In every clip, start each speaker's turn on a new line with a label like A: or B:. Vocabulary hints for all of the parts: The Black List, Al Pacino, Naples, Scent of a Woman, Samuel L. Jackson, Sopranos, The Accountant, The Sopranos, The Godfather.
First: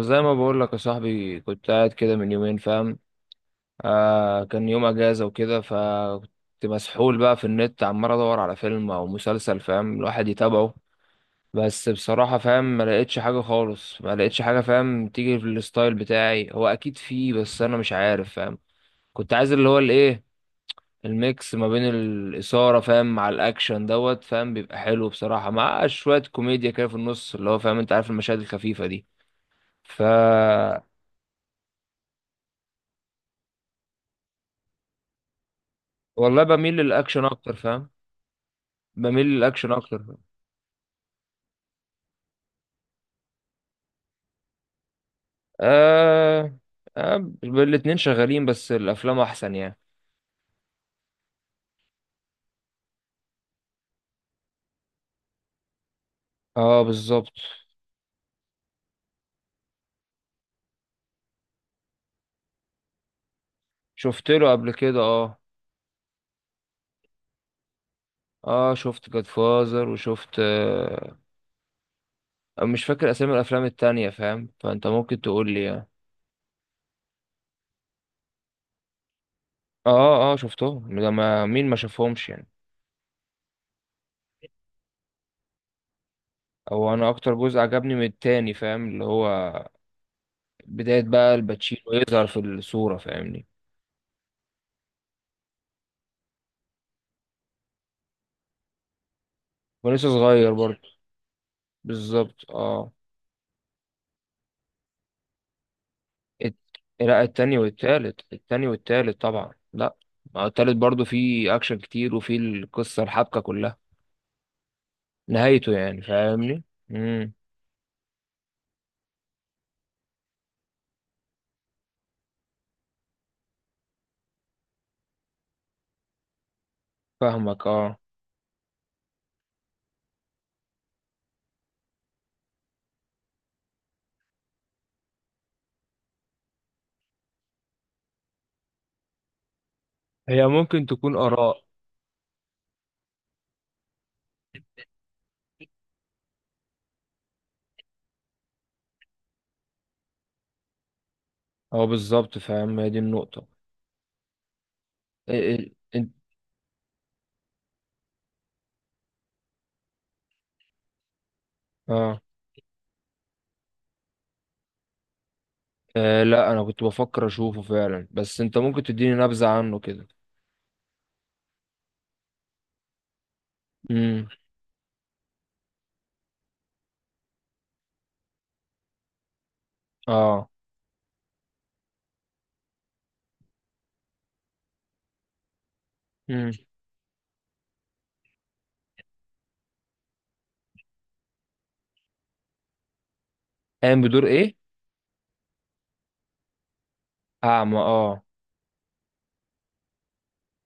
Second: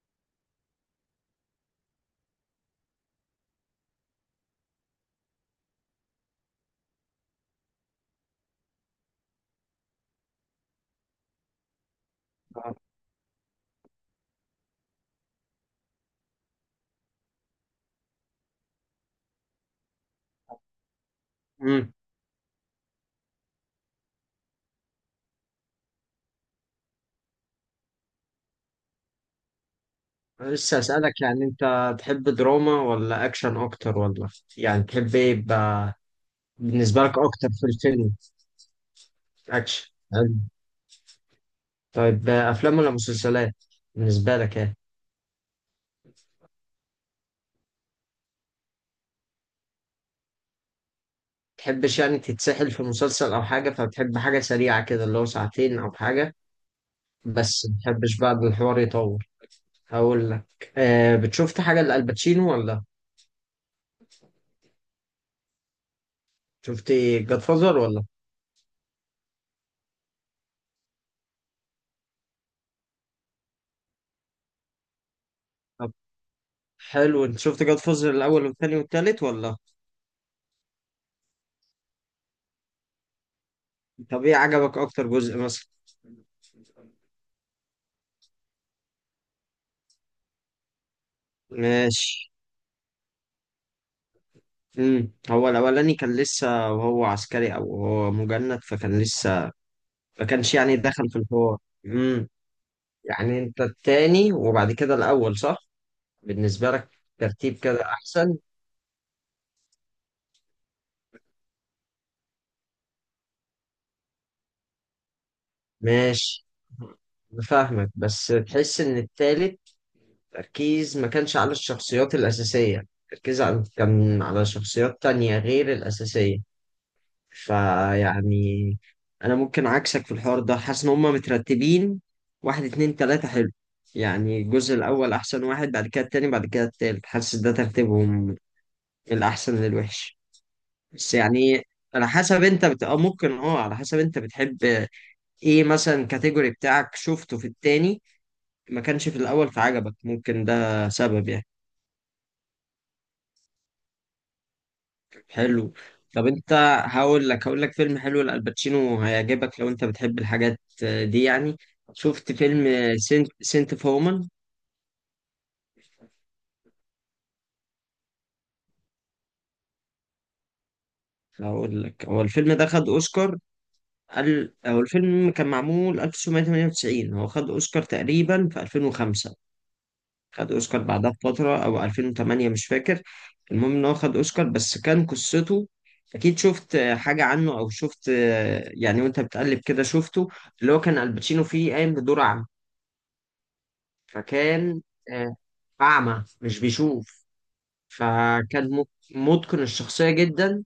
A: زي ما بقول لك يا صاحبي، كنت قاعد كده من يومين، فاهم. آه، كان يوم اجازه وكده، فكنت مسحول بقى في النت عمال ادور على فيلم او مسلسل، فاهم، الواحد يتابعه. بس بصراحه فاهم ما لقيتش حاجه خالص، ما لقيتش حاجه، فاهم، تيجي في الستايل بتاعي. هو اكيد فيه بس انا مش عارف، فاهم. كنت عايز اللي هو الايه، الميكس ما بين
B: امم
A: الاثاره، فاهم، مع الاكشن دوت، فاهم، بيبقى حلو بصراحه، مع شويه كوميديا كده في النص اللي هو فاهم، انت عارف المشاهد الخفيفه دي. ف
B: لسه اسالك، يعني انت تحب دراما ولا اكشن اكتر، ولا يعني تحب ايه يبقى؟
A: والله بميل
B: بالنسبه لك
A: للاكشن
B: اكتر
A: اكتر،
B: في
A: فاهم.
B: الفيلم؟
A: بميل للاكشن
B: اكشن
A: اكتر.
B: حلو. طيب، افلام ولا مسلسلات، بالنسبه لك ايه؟
A: آه... الاتنين شغالين، بس الافلام احسن يعني.
B: تحبش يعني تتسحل في مسلسل او حاجه، فبتحب حاجه سريعه كده، اللي هو ساعتين او حاجه؟
A: اه، بالظبط.
B: بس متحبش بقى إن الحوار يطول؟ هقول لك، بتشوفت حاجه لالباتشينو ولا؟
A: شفت له قبل كده، اه.
B: شفت جاد فازر ولا؟
A: اه شفت جاد فازر، وشفت مش فاكر اسامي الافلام التانية، فاهم، فانت ممكن تقول لي يعني.
B: طب حلو، انت شفت جاد فازر الاول والثاني والثالث، ولا؟
A: اه اه شفتهم، ده ما مين ما شافهمش يعني.
B: طب ايه عجبك اكتر جزء مثلا؟
A: او انا اكتر جزء عجبني من التاني، فاهم، اللي هو بداية بقى الباتشينو
B: ماشي.
A: يظهر في الصورة، فاهمني.
B: هو الاولاني كان لسه وهو عسكري، او هو مجند، فكان لسه
A: ولسه
B: ما
A: صغير
B: كانش يعني
A: برضه.
B: دخل في الحوار. امم.
A: بالظبط اه.
B: يعني انت التاني وبعد كده الاول، صح؟ بالنسبه
A: الت-
B: لك،
A: لا، التاني
B: ترتيب كده
A: والتالت،
B: احسن؟
A: التاني والتالت طبعا. لا، ما هو التالت برضو فيه اكشن كتير، وفيه القصة الحبكة كلها، نهايته يعني
B: ماشي.
A: فاهمني. امم.
B: بفهمك، بس تحس ان التالت تركيز ما كانش على الشخصيات الاساسيه، تركيز على كان على شخصيات تانية غير الاساسيه.
A: فاهمك اه.
B: فيعني، انا ممكن عكسك في الحوار ده، حاسس ان هما مترتبين واحد، اتنين، تلاتة. حلو، يعني الجزء الاول احسن واحد، بعد كده التاني، بعد كده التالت، حاسس ده ترتيبهم من الاحسن للوحش.
A: هي ممكن
B: بس
A: تكون
B: يعني،
A: اراء.
B: على حسب انت بت... آه ممكن، على حسب انت بتحب ايه مثلا، كاتيجوري بتاعك شفته في التاني ما كانش في الاول، فعجبك، ممكن ده سبب يعني.
A: هو بالظبط فاهم، هي دي النقطة. إيه
B: حلو.
A: انت.
B: طب انت، هقول لك فيلم حلو لألباتشينو، هيعجبك لو انت بتحب الحاجات دي يعني.
A: اه.
B: شفت فيلم سنت فومان؟
A: آه، لا انا كنت بفكر اشوفه فعلا، بس انت ممكن تديني نبذة عنه كده.
B: هقول لك، هو الفيلم ده خد اوسكار.
A: امم.
B: هو الفيلم كان معمول 1998، هو خد اوسكار تقريبا في 2005.
A: اه.
B: خد اوسكار بعدها بفتره، او 2008، مش فاكر. المهم ان هو خد اوسكار، بس كان قصته، اكيد
A: امم.
B: شفت حاجه عنه او شفت يعني، وانت بتقلب كده شفته. اللي هو كان الباتشينو فيه قايم بدور،
A: قايم بدور ايه؟
B: فكان آه، أعمى، مش بيشوف.
A: اعمى، اه.
B: فكان متقن الشخصية جدا،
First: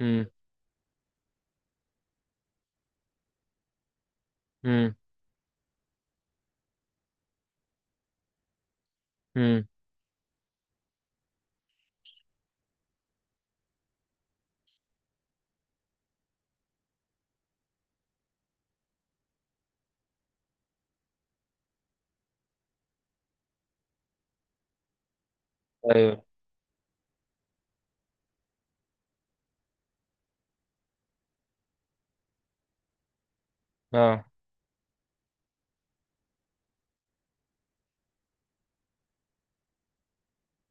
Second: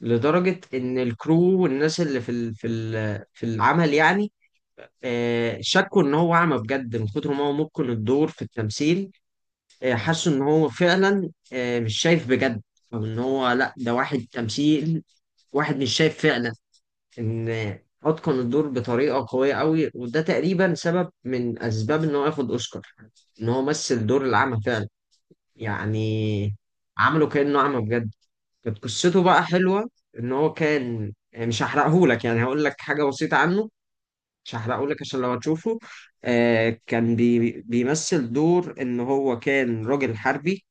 A: امم.
B: لدرجة إن الكرو والناس اللي في العمل، يعني
A: امم.
B: شكوا إن هو أعمى بجد من كتر ما هو متقن الدور في التمثيل.
A: امم.
B: حسوا إن هو فعلا مش شايف بجد، أو إن هو لأ، ده واحد تمثيل، واحد مش شايف فعلا، إن أتقن الدور بطريقة قوية أوي، وده تقريبا سبب من أسباب إن هو ياخد أوسكار، إن هو مثل دور الأعمى فعلا،
A: ايوه.
B: يعني عملوا كأنه أعمى بجد. كانت قصته بقى حلوة، إن هو كان يعني، مش هحرقهولك، يعني هقول لك حاجة بسيطة عنه،
A: اه.
B: مش هحرقهولك عشان لو هتشوفه. كان بيمثل دور إن هو كان راجل حربي،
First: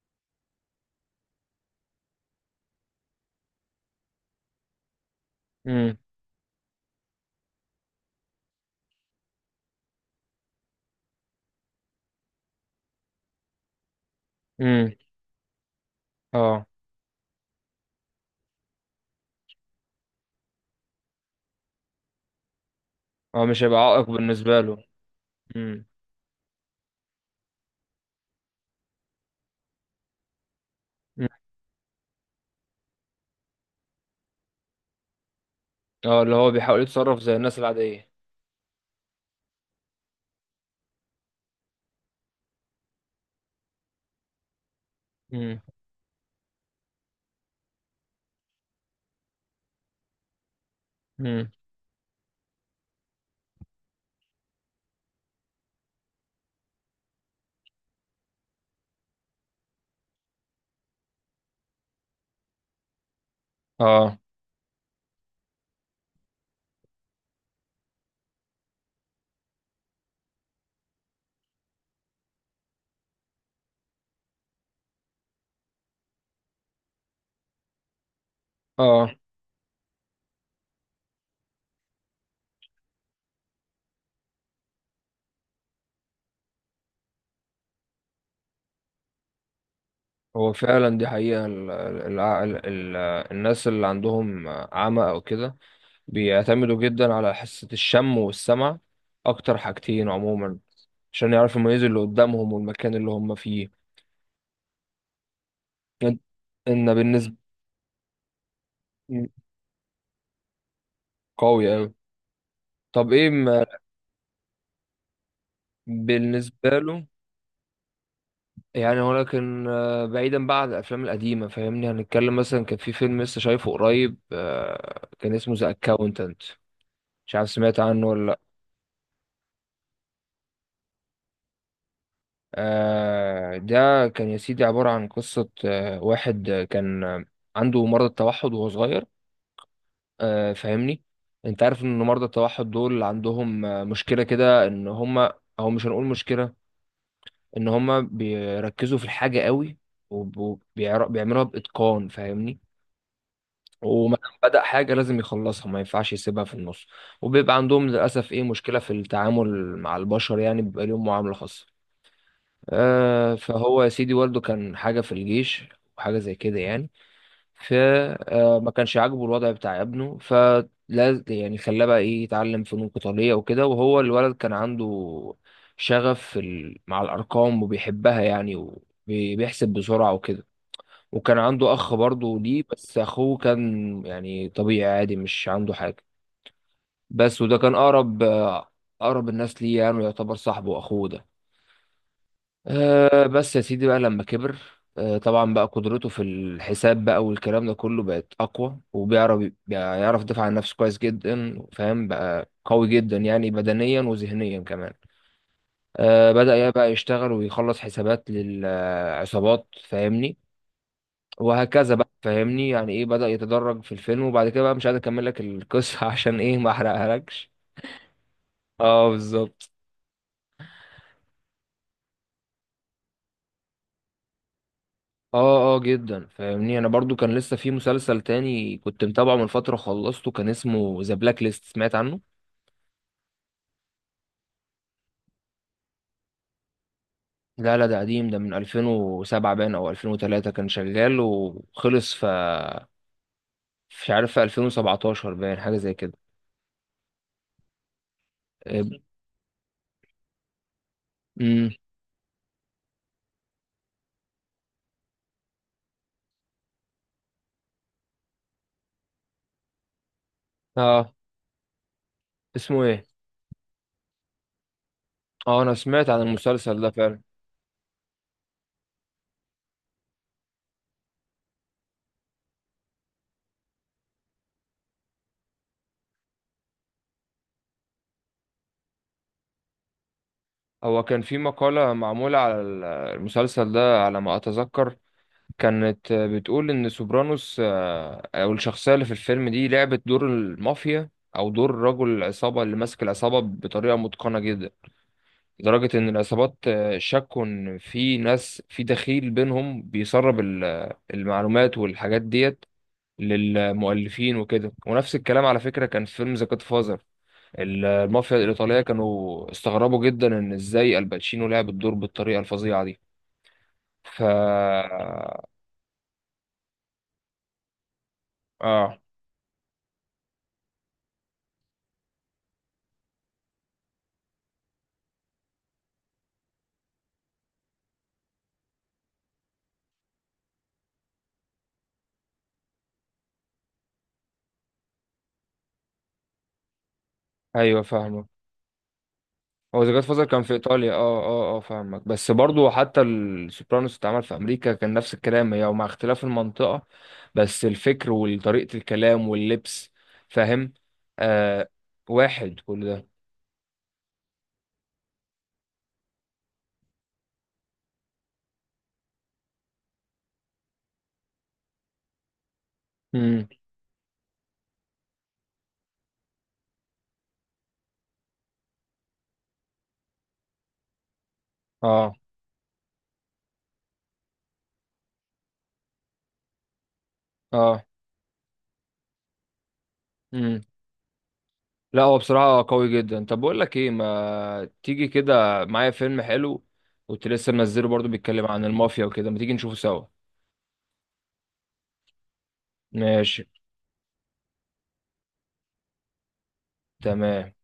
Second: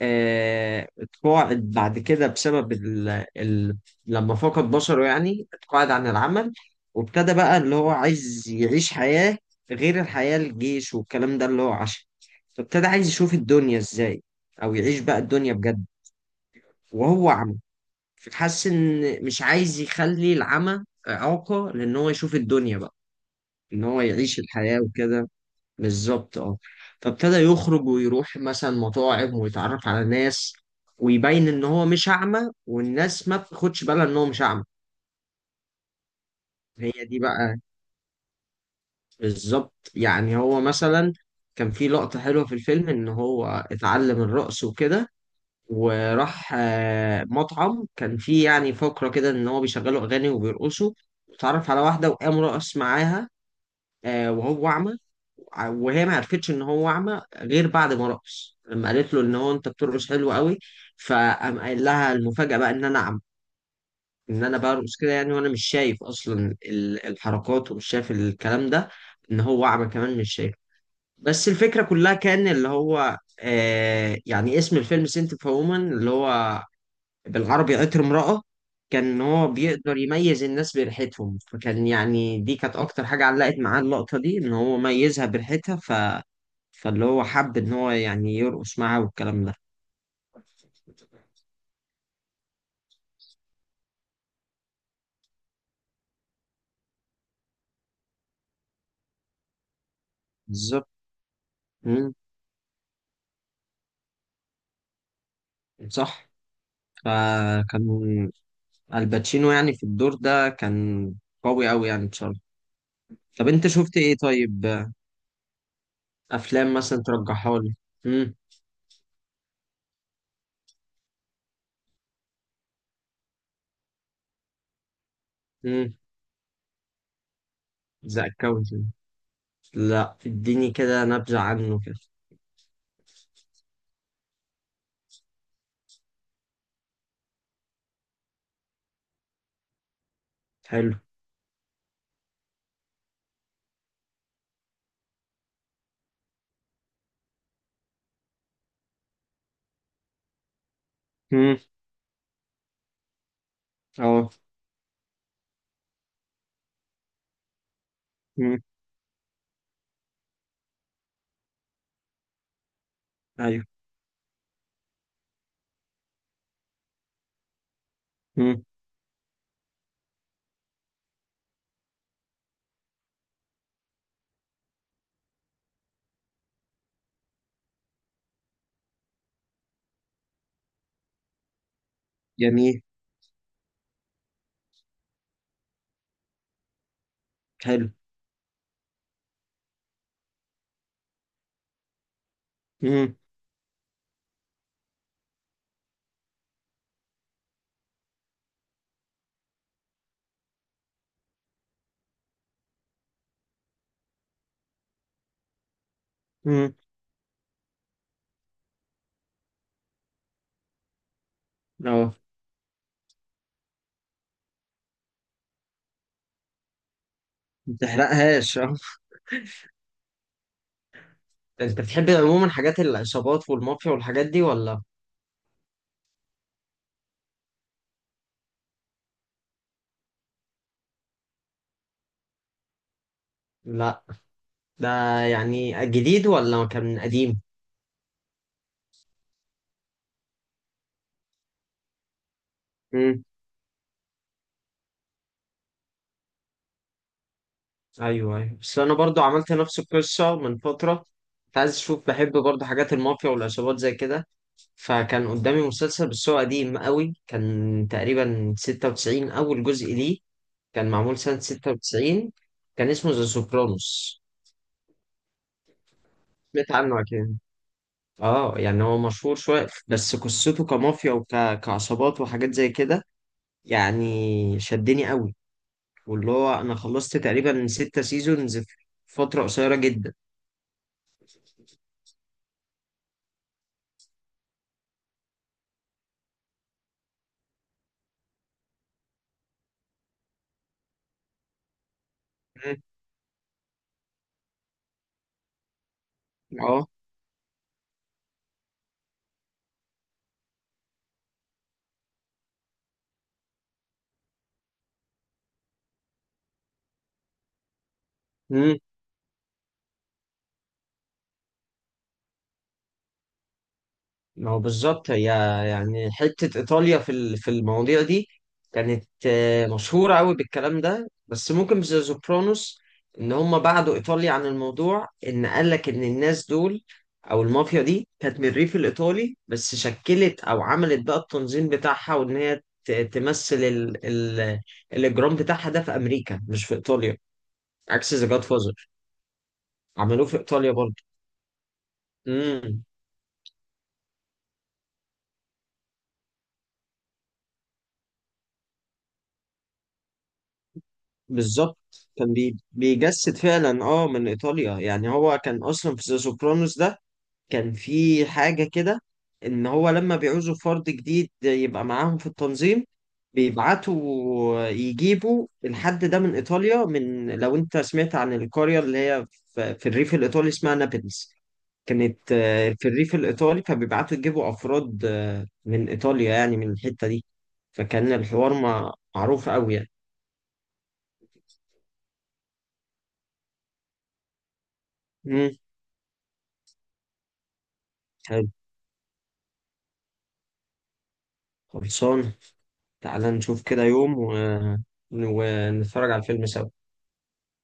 B: اتقاعد بعد كده بسبب ال... لما فقد بصره، يعني اتقاعد
A: امم.
B: عن العمل. وابتدى بقى اللي هو عايز يعيش حياة غير الحياة، الجيش والكلام ده اللي هو عاشها، فابتدى عايز يشوف الدنيا ازاي، او
A: امم.
B: يعيش بقى الدنيا بجد
A: اه
B: وهو عمى. فحس ان مش عايز يخلي العمى إعاقة، لان هو يشوف الدنيا بقى،
A: اه، مش هيبقى
B: ان هو
A: عائق
B: يعيش
A: بالنسبة
B: الحياة
A: له.
B: وكده.
A: مم.
B: بالظبط اه. فابتدى يخرج ويروح مثلا مطاعم ويتعرف على ناس،
A: مم.
B: ويبين ان هو مش اعمى، والناس ما بتاخدش بالها ان هو مش اعمى.
A: اه، اللي هو بيحاول
B: هي
A: يتصرف
B: دي
A: زي الناس
B: بقى
A: العادية.
B: بالظبط، يعني هو مثلا كان في لقطة حلوة في الفيلم، ان هو اتعلم الرقص وكده،
A: مم.
B: وراح مطعم كان فيه يعني فقرة كده، ان هو بيشغلوا اغاني وبيرقصوا،
A: مم.
B: اتعرف على واحدة وقام رقص معاها، وهو اعمى. وهي ما عرفتش ان هو اعمى غير بعد ما رقص، لما قالت له ان هو انت بترقص حلو قوي، فقام قايل لها المفاجأة بقى ان انا اعمى،
A: اه
B: ان انا برقص كده يعني وانا مش شايف اصلا الحركات، ومش شايف الكلام ده، ان هو اعمى كمان مش شايف. بس الفكرة كلها كان اللي هو يعني اسم الفيلم سنت اوف وومن، اللي هو بالعربي عطر امرأة، كان
A: اه.
B: إن هو بيقدر يميز الناس بريحتهم، فكان يعني دي كانت أكتر حاجة علقت معاه، اللقطة دي إن هو ميزها بريحتها، فاللي هو حب إن هو يعني يرقص معاها والكلام ده.
A: هو فعلا دي حقيقة، ال الناس اللي عندهم عمى او كده بيعتمدوا جدا على حاسة الشم والسمع، اكتر حاجتين عموما،
B: بالظبط.
A: عشان يعرفوا يميزوا اللي
B: مم.
A: قدامهم والمكان اللي هم فيه. ان
B: صح.
A: إن بالنسبة.
B: فكان الباتشينو يعني في الدور ده كان
A: قوي
B: قوي أوي
A: اوي.
B: يعني بصراحة.
A: طب ايه
B: طب
A: ما
B: أنت شفت إيه طيب؟
A: بالنسبة
B: أفلام مثلا
A: له،
B: ترجحها لي؟ مم.
A: يعني. ولكن آه، بعيدا بقى عن الافلام القديمه، فاهمني، هنتكلم مثلا كان في فيلم لسه شايفه قريب، آه، كان اسمه ذا
B: مم.
A: اكاونتنت. مش عارف سمعت عنه ولا
B: ذا
A: لا.
B: أكاونت، لا اديني كده نبذة عنه كده.
A: آه، ده كان يا سيدي عباره عن قصه، آه، واحد آه، كان آه، عنده مرض التوحد وهو صغير، آه،
B: حلو.
A: فاهمني. انت عارف ان مرضى التوحد دول عندهم آه، مشكله كده، ان هم، او مش هنقول مشكله، ان هم بيركزوا في الحاجه قوي، وبيعملوها
B: مم.
A: باتقان فاهمني. وما دام
B: اه.
A: بدأ حاجة لازم يخلصها، ما ينفعش يسيبها في النص. وبيبقى عندهم للأسف إيه
B: مم.
A: مشكلة في التعامل مع البشر، يعني بيبقى ليهم معاملة خاصة. آه
B: ايوه.
A: فهو يا سيدي، والده كان حاجة في الجيش وحاجة زي كده يعني،
B: مم.
A: فما كانش عاجبه الوضع بتاع ابنه، فلا يعني خلاه بقى إيه يتعلم فنون قتالية وكده. وهو الولد كان عنده شغف في مع الأرقام وبيحبها يعني، وبيحسب بسرعة وكده. وكان عنده اخ برضه ليه،
B: جميل.
A: بس اخوه كان يعني طبيعي عادي مش عنده حاجه، بس وده كان
B: حلو.
A: اقرب آه، اقرب الناس ليه، يعني يعتبر صاحبه واخوه ده.
B: مم.
A: أه بس يا سيدي بقى لما كبر، أه طبعا بقى قدرته في الحساب بقى والكلام ده كله بقت اقوى، وبيعرف، يدافع عن نفسه كويس جدا، فاهم، بقى قوي جدا يعني، بدنيا وذهنيا كمان. أه بدأ يا
B: مم.
A: بقى يشتغل ويخلص حسابات للعصابات، فاهمني، وهكذا بقى
B: اه،
A: فاهمني. يعني ايه، بدأ يتدرج في الفيلم، وبعد كده بقى مش قادر اكمل لك القصة عشان ايه، ما احرقهالكش.
B: ما تحرقهاش اه.
A: اه بالظبط.
B: انت بتحب عموما حاجات العصابات والمافيا والحاجات دي ولا؟
A: اه اه، جدا فاهمني. انا برضو كان لسه في مسلسل تاني كنت متابعه من فترة خلصته، كان اسمه ذا بلاك ليست، سمعت عنه؟
B: لا. ده يعني جديد ولا كان قديم؟
A: لا لا، ده قديم، ده من 2007 باين او 2003، كان شغال وخلص في،
B: مم.
A: مش عارف، في 2017 باين حاجة زي كده.
B: ايوه، ايوه، بس انا برضو عملت نفس القصه من فتره، كنت
A: امم.
B: عايز اشوف، بحب برضو حاجات المافيا والعصابات زي كده، فكان قدامي مسلسل بس هو قديم قوي، كان تقريبا 96 اول جزء ليه، كان
A: اه.
B: معمول سنه 96.
A: اسمه
B: كان
A: ايه؟
B: اسمه ذا سوبرانوس.
A: اه انا سمعت عن
B: سمعت
A: المسلسل ده
B: عنه
A: فعلا.
B: أكيد. اه، يعني هو مشهور شوية، بس قصته كمافيا وكعصابات وحاجات زي كده يعني، شدني قوي، واللي هو أنا خلصت تقريبا 6 سيزونز في فترة قصيرة جدا.
A: هو كان في مقالة معمولة على المسلسل ده على ما أتذكر، كانت بتقول إن سوبرانوس آه، أو الشخصية اللي في الفيلم دي لعبت دور المافيا، أو دور رجل العصابة اللي
B: مم.
A: ماسك العصابة بطريقة متقنة جدا، لدرجة إن العصابات
B: اه،
A: آه، شكوا إن في ناس، في دخيل بينهم بيسرب المعلومات والحاجات ديت للمؤلفين وكده. ونفس الكلام على فكرة كان في فيلم ذا جاد، المافيا الإيطالية كانوا استغربوا جدا إن إزاي الباتشينو لعب الدور بالطريقة الفظيعة دي. ف
B: ما هو بالظبط، هي يعني حتة إيطاليا في المواضيع دي
A: آه
B: كانت مشهورة أوي بالكلام ده، بس ممكن في ذا سوبرانوس إن هم بعدوا إيطاليا عن الموضوع، إن قالك إن الناس دول، أو المافيا دي كانت من الريف الإيطالي، بس شكلت أو عملت بقى التنظيم بتاعها، وإن هي تمثل ال ال الإجرام بتاعها ده في أمريكا مش في إيطاليا،
A: أيوه
B: عكس
A: فاهمة.
B: ذا جاد فازر،
A: هو ذا جاد فازر
B: عملوه في
A: كان في
B: إيطاليا
A: إيطاليا، آه آه آه فاهمك، بس برضو
B: برضه.
A: حتى السوبرانوس اتعمل في أمريكا، كان نفس الكلام هي ومع اختلاف المنطقة، بس الفكر وطريقة الكلام واللبس، فاهم، آه،
B: بالظبط. كان
A: واحد كل ده.
B: بيجسد فعلا، اه، من ايطاليا، يعني هو كان اصلا في ذا سوبرانوس ده، كان في حاجه كده، ان هو لما بيعوزوا فرد جديد يبقى معاهم في التنظيم،
A: امم.
B: بيبعتوا يجيبوا الحد ده من ايطاليا، من لو انت سمعت عن القريه اللي هي في الريف الايطالي اسمها نابلز،
A: آه
B: كانت في الريف الايطالي، فبيبعتوا يجيبوا افراد من ايطاليا يعني من الحته دي، فكان الحوار معروف قوي يعني.
A: آه، لا هو بصراحة قوي جدا. طب بقول لك ايه، ما تيجي
B: امم.
A: كده معايا فيلم حلو، كنت لسه منزله برضو بيتكلم
B: حلو،
A: عن المافيا وكده، ما تيجي نشوفه سوا.
B: خلصان. تعال
A: ماشي.
B: نشوف كده يوم ونتفرج على الفيلم سوا.
A: تمام.